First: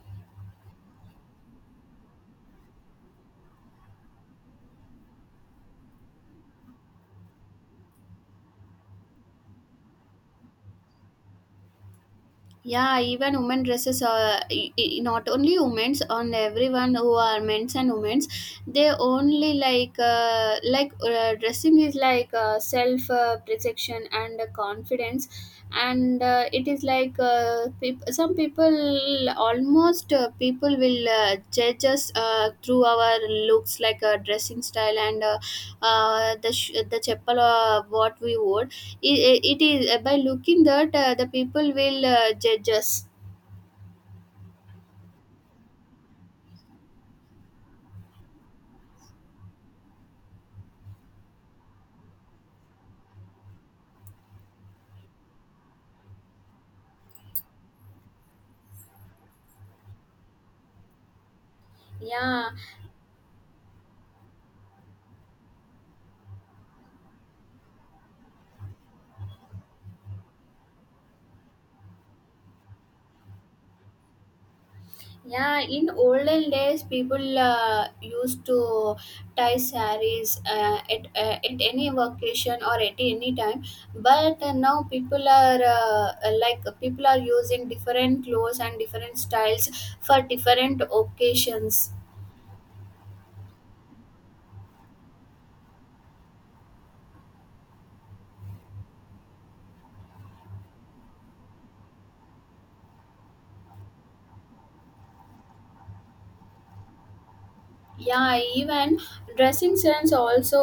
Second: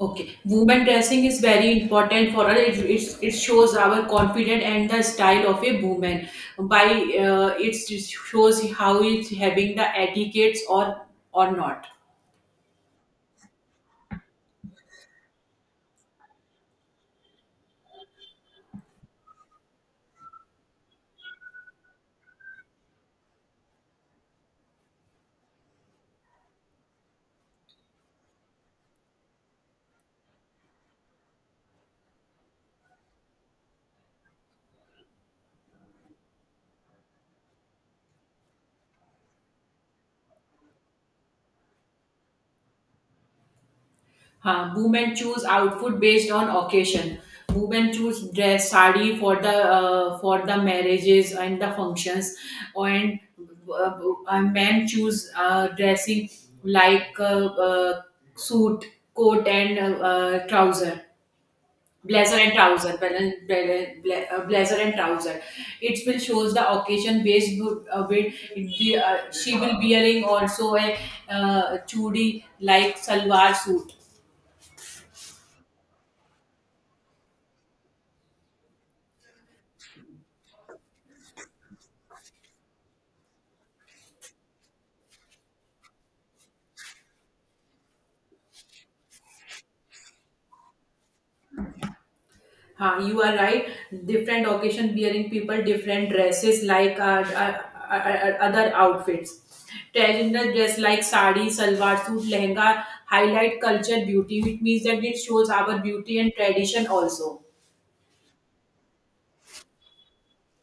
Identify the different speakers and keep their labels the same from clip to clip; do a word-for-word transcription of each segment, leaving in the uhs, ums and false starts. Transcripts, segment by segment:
Speaker 1: Okay, woman dressing is very important for her. It, it, it shows our confidence and the style of a woman. By uh, it shows how it's having the etiquettes or or not.
Speaker 2: Yeah, even women dresses are i- i- not only women's on everyone who are men's and women's. They only like uh, like uh, dressing is like uh, self uh, protection and uh, confidence, and uh, it is like uh, peop- some people almost uh, people will uh, judge us uh, through our looks like uh, dressing style and uh, uh, the sh- the chappal uh, what we wore. It it is by looking that uh, the people will uh, judge us.
Speaker 1: Huh. Women choose outfit based on occasion. Women choose dress sari for the uh, for the marriages and the functions, and uh, uh, men choose uh, dressing like uh, uh, suit, coat, and uh, uh, trouser blazer
Speaker 2: Yeah,
Speaker 1: and trouser bla- bla- bla- uh, blazer and trouser, it will shows the occasion based wo- uh, with the, uh, she will be wearing also a uh, chudi like salwar suit.
Speaker 2: yeah. In olden days, people uh, used to tie saris uh, at uh, at any vacation or at any time. But uh, now people are uh, uh, like people are using different clothes and different styles for different occasions.
Speaker 1: Huh, you are right. Different occasion wearing people different dresses like uh, uh, uh, uh, other outfits. Traditional dress like sari, salwar suit, lehenga highlight culture beauty. It means that it shows our beauty and tradition also.
Speaker 2: Yeah, even dressing sense also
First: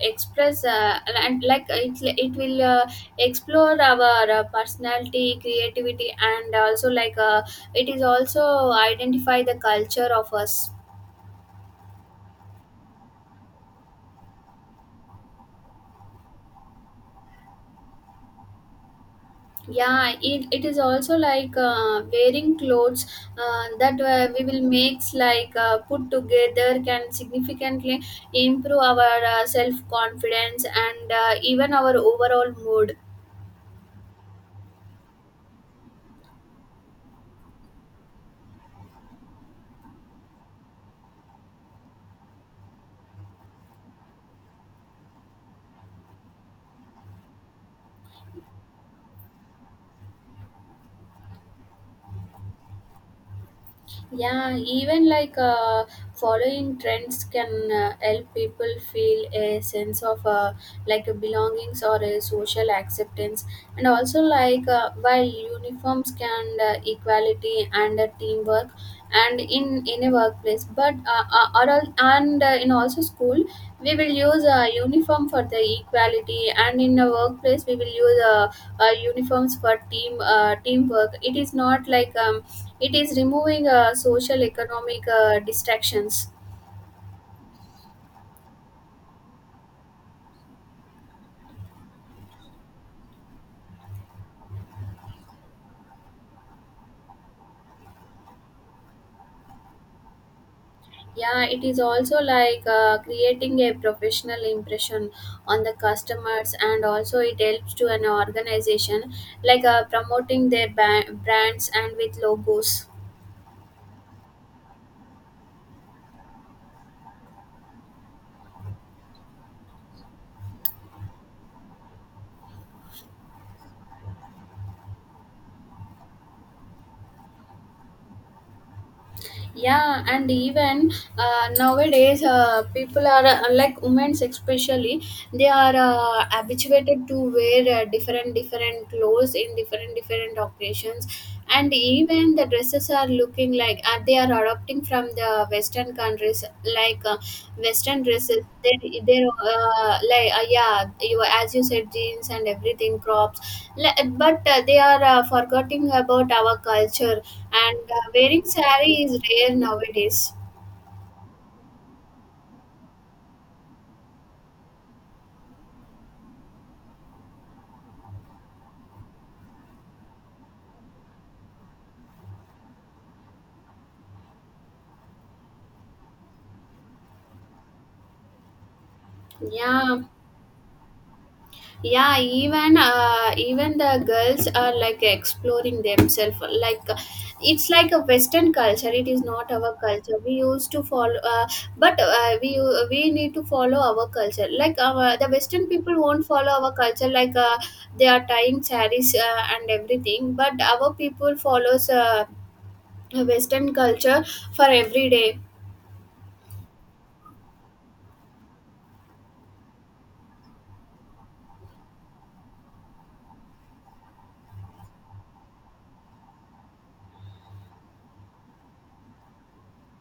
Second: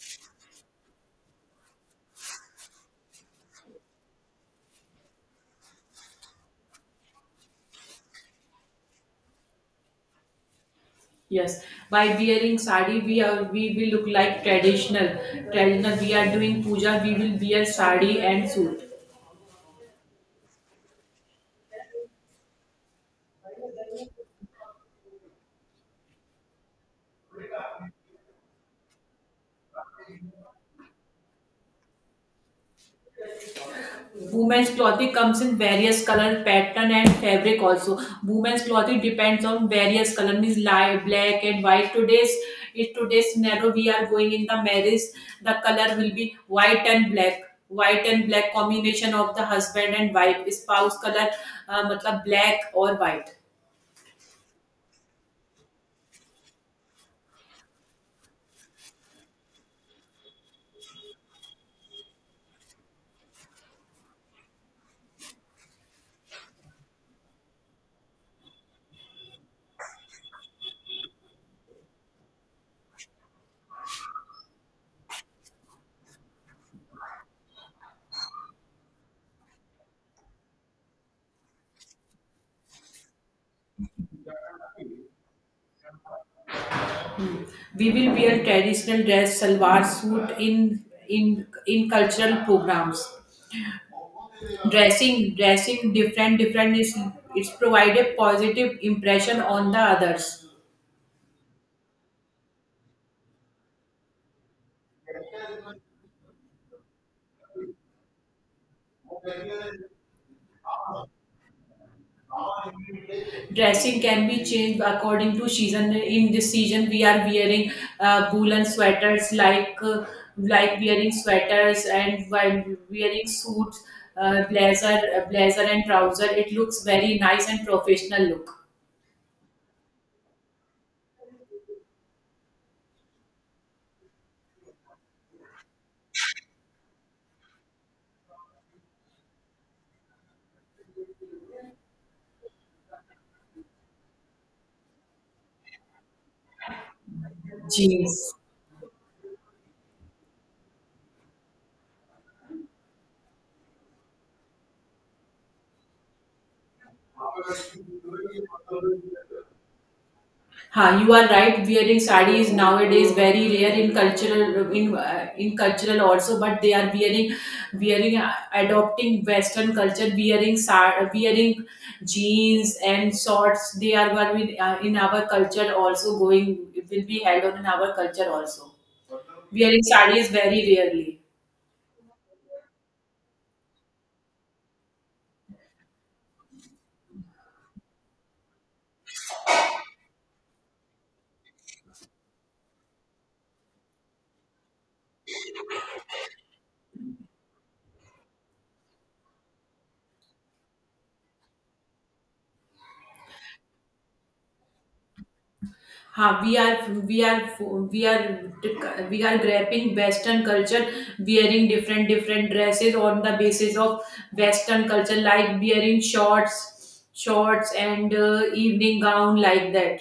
Speaker 2: express uh, and like it, it will uh, explore our uh, personality creativity, and also like uh, it is also identify the culture of us.
Speaker 1: Yes, by wearing sari, we are we will look like traditional. Traditional, we are doing puja. We will wear sari and suit.
Speaker 2: Yeah, it, it is also like uh, wearing clothes uh, that uh, we will makes like uh, put together can significantly improve our uh, self confidence and uh, even our overall mood.
Speaker 1: Women's clothing comes in various color pattern and fabric also. Women's clothing depends on various color means light, black and white. Today's in today's scenario, we are going in the marriage. The color will be white and black. White and black combination of the husband and wife. Spouse color, uh, मतलब black or white.
Speaker 2: Yeah, even like uh, following trends can uh, help people feel a sense of uh, like a belongings or a social acceptance, and also like uh, while uniforms can uh, equality and uh, teamwork, and in in a workplace, but uh, uh, or al- and uh, in also school, we will use a uniform for the equality, and in a workplace we will use uh, uh, uniforms for team uh, teamwork. It is not like um it is removing uh, social economic uh, distractions.
Speaker 1: We will wear traditional dress, salwar suit in in in cultural programs. Dressing dressing different different is it's provide a positive impression on the others.
Speaker 2: Yeah, it is also like uh, creating a professional impression on the customers, and also it helps to an organization like uh, promoting their ba- brands and with logos.
Speaker 1: Dressing can be changed according to season. In this season, we are wearing uh, woolen sweaters like uh, like wearing sweaters and while wearing suits, uh, blazer, blazer and trouser. It looks very nice and professional look.
Speaker 2: Yeah, and even uh, nowadays uh, people are uh, like women especially, they are uh, habituated to wear uh, different different clothes in different different occasions, and even the dresses are looking like uh, they are adopting from the Western countries, like uh, Western
Speaker 1: Jeans.
Speaker 2: dresses. They they uh, like uh, yeah, you as you said, jeans and everything, crop Le, but uh, they are uh, forgetting about our culture, and uh, wearing saree is rare nowadays.
Speaker 1: Ha, you are right. Wearing sari is nowadays very rare in cultural in uh, in cultural also, but they are wearing wearing uh, adopting Western culture, wearing sar wearing jeans and shorts. They are one with, uh, in our culture also going will be held on in our culture also. Wearing
Speaker 2: Yeah,
Speaker 1: sari is very rarely.
Speaker 2: yeah. Even uh, even the girls are like exploring themselves. Like uh, it's like a Western culture. It is not our culture. We used to follow, uh, but uh, we we need to follow our culture. Like our the Western people won't follow our culture. Like uh, they are tying sarees uh, and everything, but our people follows Uh, western culture for every day.
Speaker 1: Ha, we are we are we are we are grabbing Western culture, wearing different different dresses on the basis of Western culture, like wearing shorts, shorts and uh, evening gown like that.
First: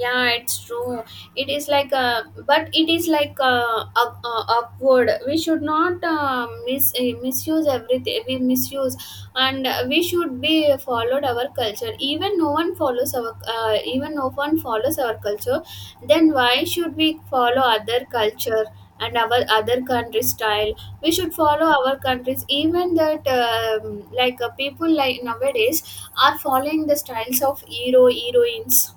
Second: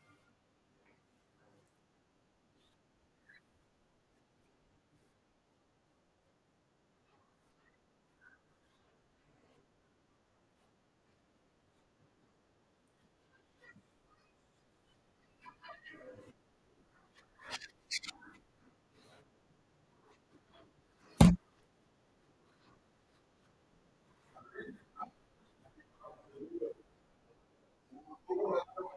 Speaker 2: Yeah, it's true. It is like uh, but it is like uh, up, uh, upward, we should not uh, mis- uh, misuse everything, we misuse. And uh, we should be followed our culture. Even no one follows our uh, even no one follows our culture, then why should we follow other culture and our other country style? We should follow our countries. Even that um, like uh, people like nowadays are following the styles of hero heroines.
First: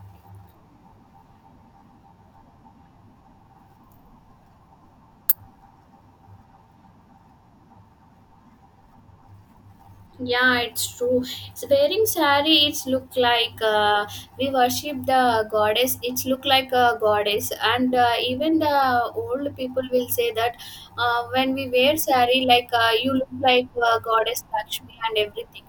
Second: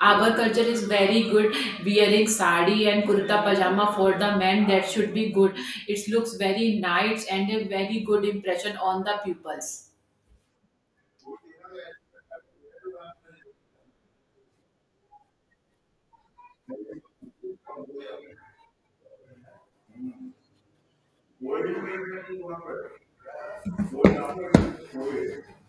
Speaker 1: Our culture is very good. Wearing sari and kurta pajama for the men that should be good. It looks very nice and a very good impression on the pupils.
Speaker 2: Yeah, it's true. It's wearing sari, it's look like uh, we worship the goddess. It's look like a goddess, and uh, even the old people will say that uh, when we wear sari, like uh, you look like uh, goddess Lakshmi and everything.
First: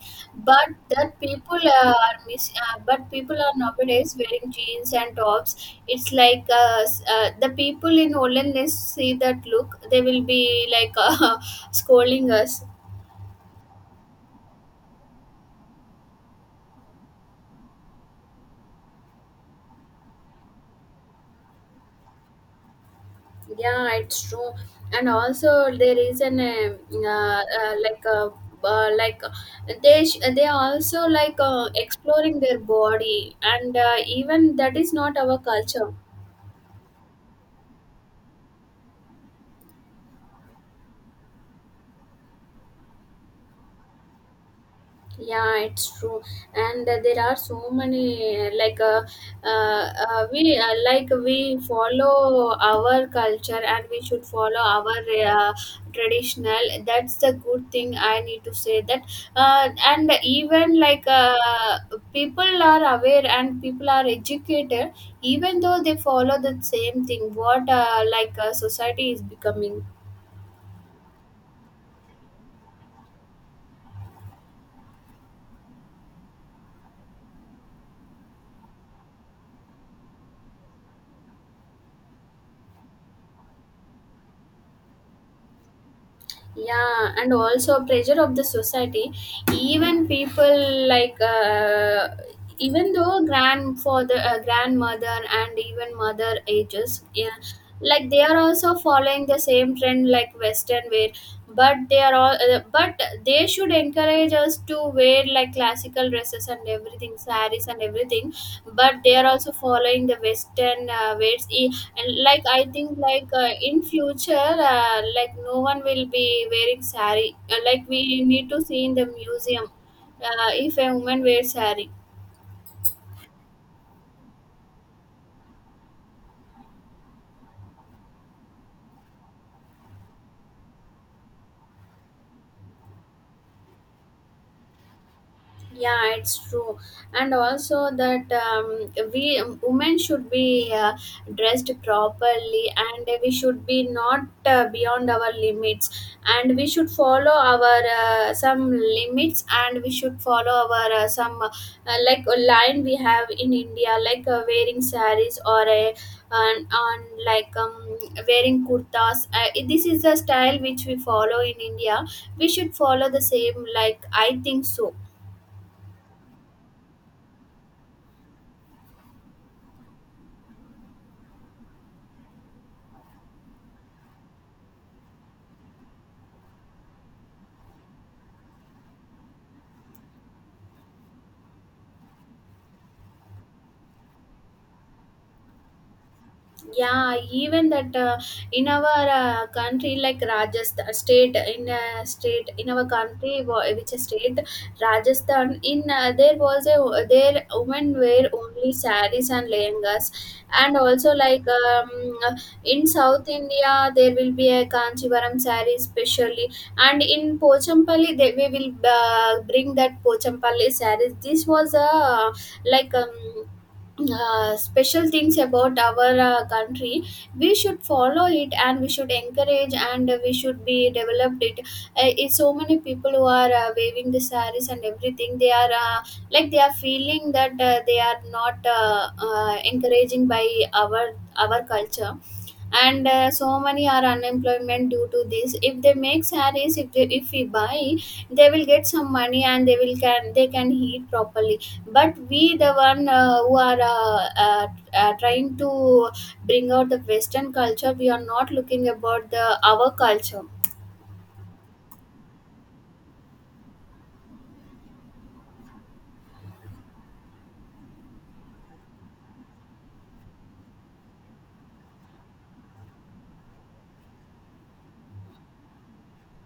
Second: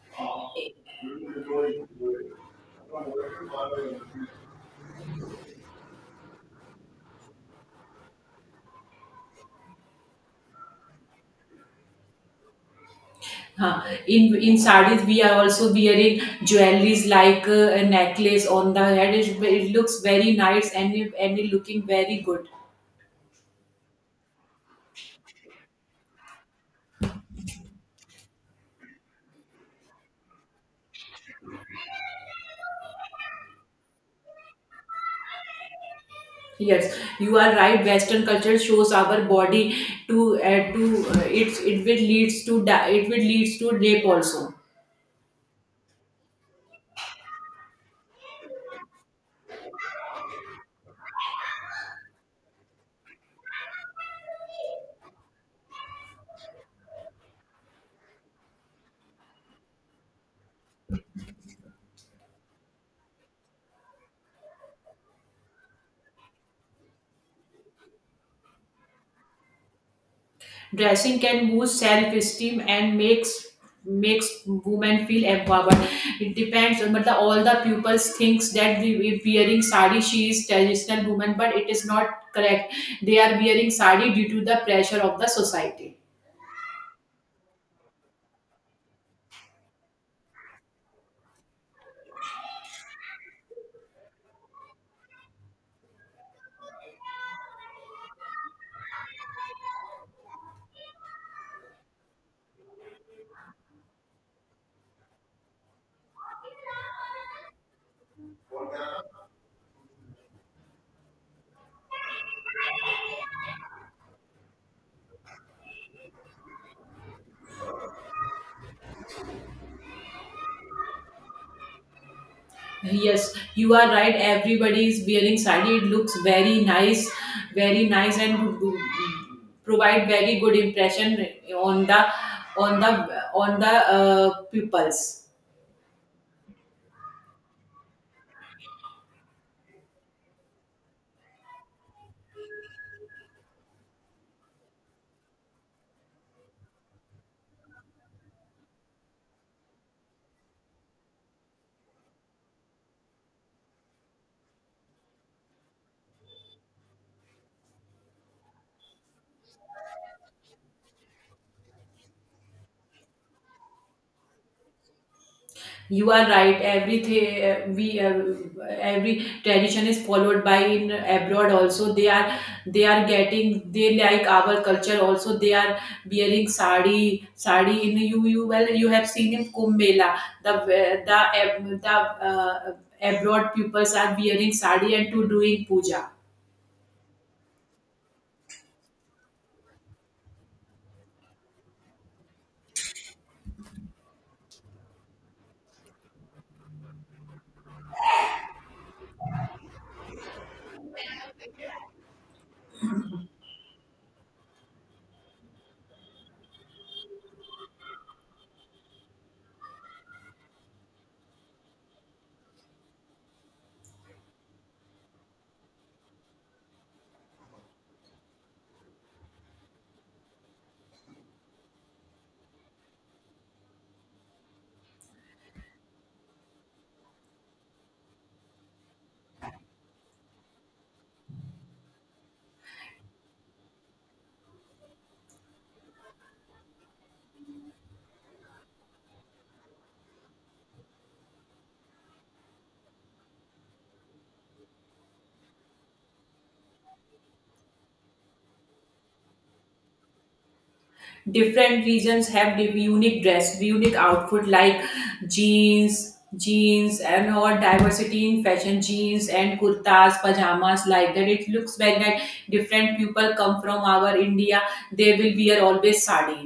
Speaker 2: But that people uh, are miss. Uh, but people are nowadays wearing jeans and tops. It's like uh, s- uh, the people in olden days see that look, they will be like uh, scolding us.
Speaker 1: Huh. In in sarees, we are also wearing jewelries like uh, a necklace on the head. It, it looks very nice and it, and it looking very good.
Speaker 2: Yeah, it's true, and also there is an um, uh, uh, like a uh, like uh, they sh- they also like uh, exploring their body, and uh, even that is not our culture.
Speaker 1: Yes, you are right. Western culture shows our body to uh, to uh, it it will leads to di- it will leads to rape also.
Speaker 2: Yeah, it's true. And uh, there are so many uh, like uh, uh, uh, we uh, like we follow our culture, and we should follow our uh, traditional. That's the good thing I need to say that. Uh, and even like uh, people are aware and people are educated, even though they follow the same thing, what uh, like uh, society is becoming.
Speaker 1: Dressing can boost self-esteem and makes makes women feel empowered. It depends. But the, all the pupils thinks that we, we wearing sari she is traditional woman, but it is not correct. They are wearing sari due to the pressure of the society.
Speaker 2: Yeah, and also pressure of the society, even people like uh, even though grandfather uh, grandmother and even mother ages, yeah, like they are also following the same trend like Western wear. But they are all uh, but they should encourage us to wear like classical dresses and everything, saris and everything, but they are also following the Western uh, wears. And like I think like uh, in future uh, like no one will be wearing sari. Uh, like we need to see in the museum uh, if a woman wears sari.
Speaker 1: Yes, you are right. Everybody is wearing sari. It looks very nice, very nice, and provide very good impression on the on the on the uh, pupils.
Speaker 2: Yeah, it's true. And also that um, we women should be uh, dressed properly, and we should be not uh, beyond our limits, and we should follow our uh, some limits, and we should follow our uh, some uh, like a line. We have in India, like uh, wearing saris, or a on, on like um, wearing kurtas, uh, this is the style which we follow in India. We should follow the same, like I think so.
Speaker 1: You are right, everything we uh, every tradition is followed by in abroad also, they are they are getting, they like our culture also, they are wearing sari sari in you you well, you have seen in Kumbh Mela, the the the uh, abroad pupils are wearing sari and to doing puja.
Speaker 2: Yeah, even that uh, in our uh, country, like Rajasthan state, in uh, state in our country, wa- which is state Rajasthan, in uh, there was a there women wear only saris and lehengas, and also like um, in South India there will be a Kanchivaram saree specially, and in Pochampally they we will uh, bring that Pochampally sarees. This was a uh, like um uh, special things about our uh, country. We should follow it, and we should encourage, and we should be developed it. Uh, it's so many people who are uh, waving the saris and everything. They are uh, like they are feeling that uh, they are not uh, uh, encouraging by our our culture, and uh, so many are unemployment due to this. If they make sarees, if they, if we buy, they will get some money and they will can they can eat properly. But we the one uh, who are uh, uh, uh, trying to bring out the Western culture, we are not looking about the our culture.
Speaker 1: Different regions have div- unique dress unique outfit like jeans jeans and or diversity in fashion, jeans and kurtas pajamas like that, it looks like that. Different people come from our India, they will wear always sari.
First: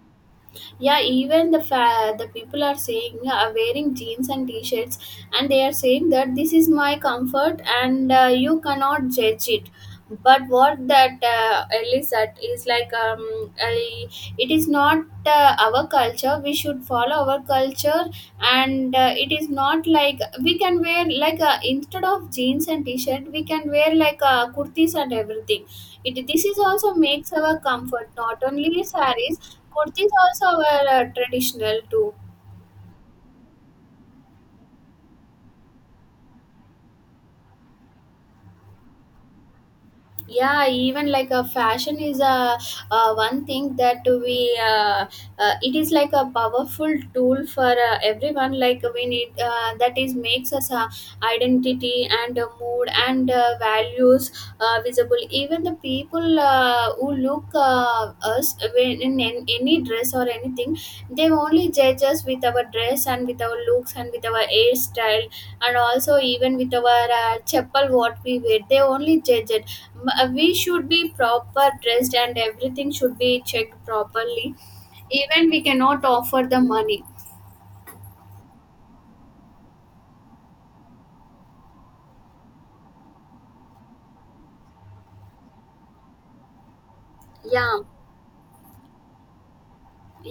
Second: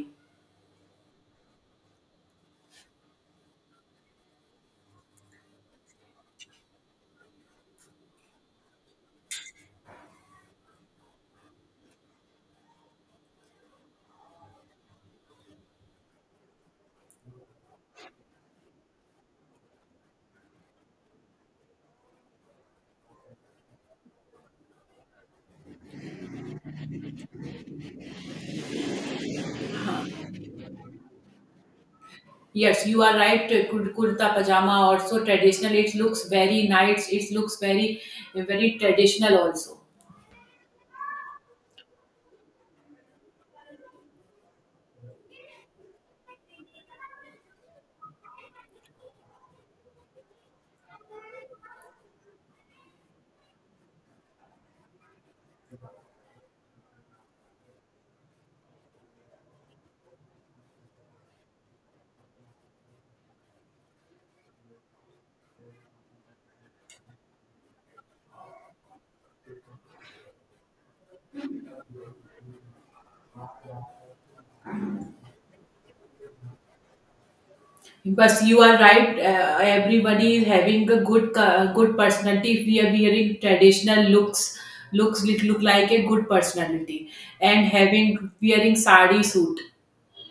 Speaker 2: Yeah, even the fa- the people are saying uh, wearing jeans and t-shirts, and they are saying that this is my comfort and uh, you cannot judge it. But what that uh, is, that is like um, I, it is not uh, our culture. We should follow our culture. And uh, it is not like we can wear like uh, instead of jeans and t-shirt, we can wear like uh, kurtis and everything. It this is also makes our comfort, not only saris. Kurtis also were uh, traditional too.
Speaker 1: Yes, you are right. Kur- kurta pajama also traditional, it looks very nice, it looks very very traditional also.
Speaker 2: Yeah, even like a fashion is a, uh one thing that we uh, uh, it is like a powerful tool for uh, everyone. Like we need uh, that is makes us uh, identity and uh, mood and uh, values uh, visible. Even the people uh, who look uh, us when in an- any dress or anything, they only judge us with our dress and with our looks and with our hairstyle, and also even with our uh, chapel what we wear, they only judge it. M- we should be proper dressed, and everything should be checked properly. Even we cannot offer the money.
Speaker 1: But you are right. Uh, everybody is having a good ca- good personality. If we are wearing traditional looks, looks look, look like a good personality, and
Speaker 2: Yeah.
Speaker 1: having wearing sari suit.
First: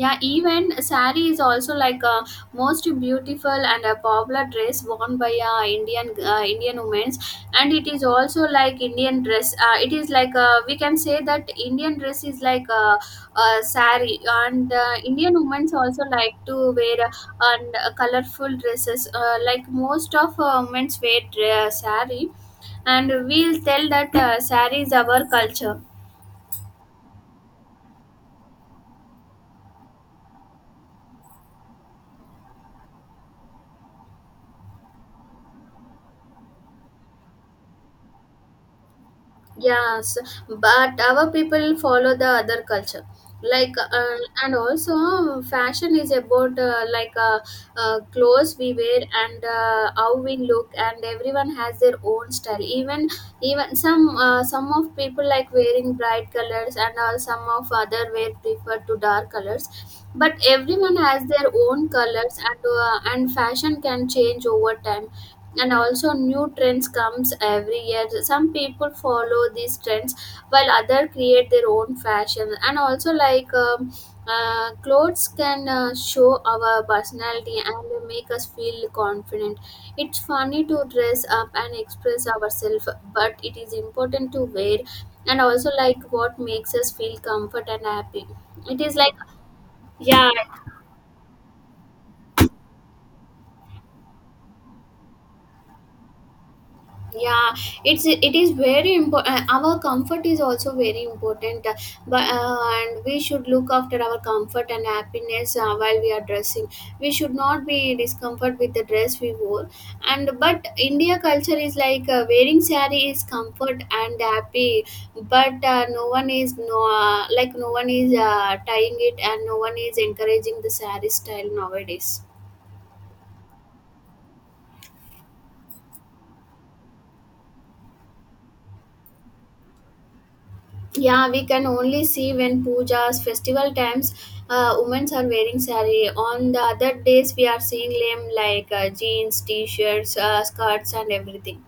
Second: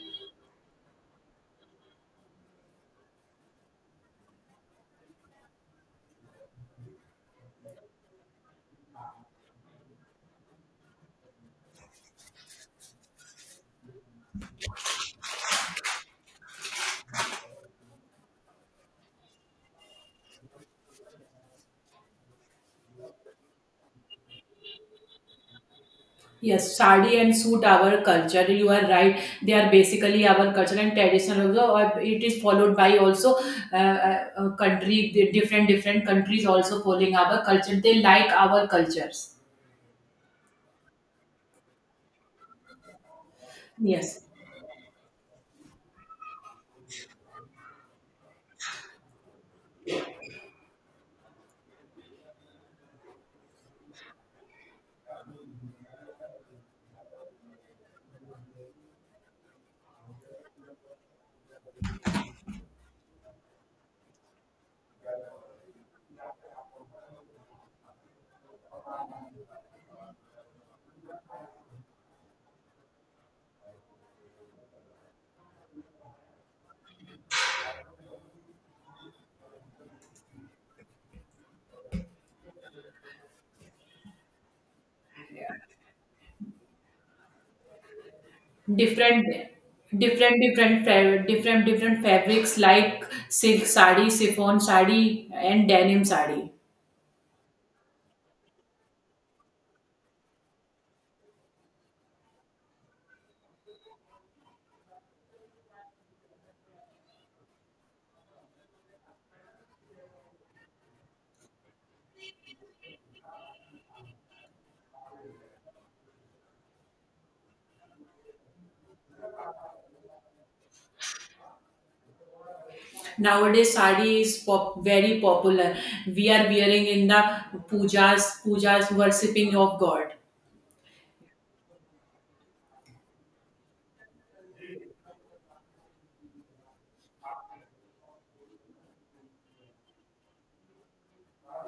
Speaker 2: Yeah, even sari is also like a most beautiful and a popular dress worn by uh, indian uh, indian women, and it is also like Indian dress. Uh, it is like uh, we can say that Indian dress is like a, a sari. And uh, Indian women also like to wear uh, and uh, colorful dresses. Uh, like most of uh, women wear uh, sari, and we'll tell that uh, sari is our culture.
Speaker 1: Yes, sari and suit our culture. You are right. They are basically our culture and traditional also. Or it is followed by also uh, uh, country the different different countries also following our culture. They like our cultures.
Speaker 2: Yes, but our people follow the other culture. Like uh,
Speaker 1: Yes.
Speaker 2: and also fashion is about uh, like uh, uh, clothes we wear and uh, how we look, and everyone has their own style. Even even some uh, some of people like wearing bright colors and all, some of other wear prefer to dark colors, but everyone has their own colors. And uh, and fashion can change over time, and also new trends comes every year. Some people follow these trends while other create their own fashion. And also like um, uh, clothes can uh, show our personality and make us feel confident. It's funny to dress up and express ourselves, but it is important to wear and also like what makes us feel comfort and happy. It is like,
Speaker 1: Different
Speaker 2: yeah.
Speaker 1: different different fa- different different fabrics like silk sari, chiffon sari and denim sari.
Speaker 2: Yeah, it's it is very important. Our comfort is also very important, uh, but uh, and we should look after our comfort and happiness uh, while we are dressing. We should not be discomfort with the dress we wore. And but India culture is like uh, wearing saree is comfort and happy. But uh, no one is, no uh, like no one is uh, tying it, and no one is encouraging the saree style nowadays.
Speaker 1: Nowadays sari is pop, very popular, we are wearing in the pujas pujas worshipping of god.
Speaker 2: Yeah, we can only see when pujas, festival times, uh, women are wearing sari. On the other days, we are seeing them like uh, jeans, t-shirts, uh, skirts, and everything.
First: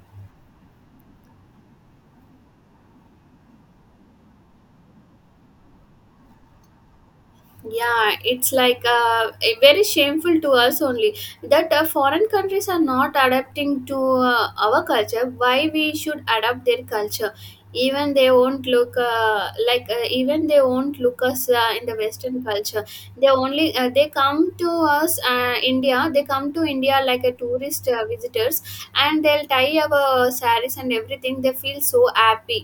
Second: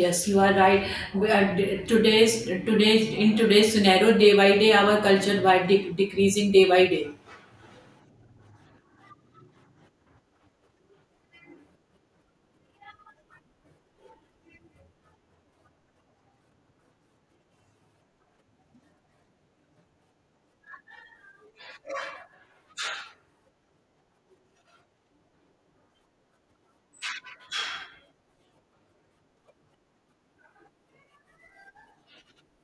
Speaker 1: Yes, you are right. We are today's today's in today's scenario, day by day our culture by de- decreasing day by day.
Speaker 2: Yeah, it's like uh, eh, very shameful to us only. That uh, foreign countries are not adapting to uh, our culture, why we should adapt their culture? Even they won't look uh, like uh, even they won't look us uh, in the Western culture. They only uh, they come to us uh, India, they come to India like a tourist uh, visitors, and they'll tie our saris and everything, they feel so happy.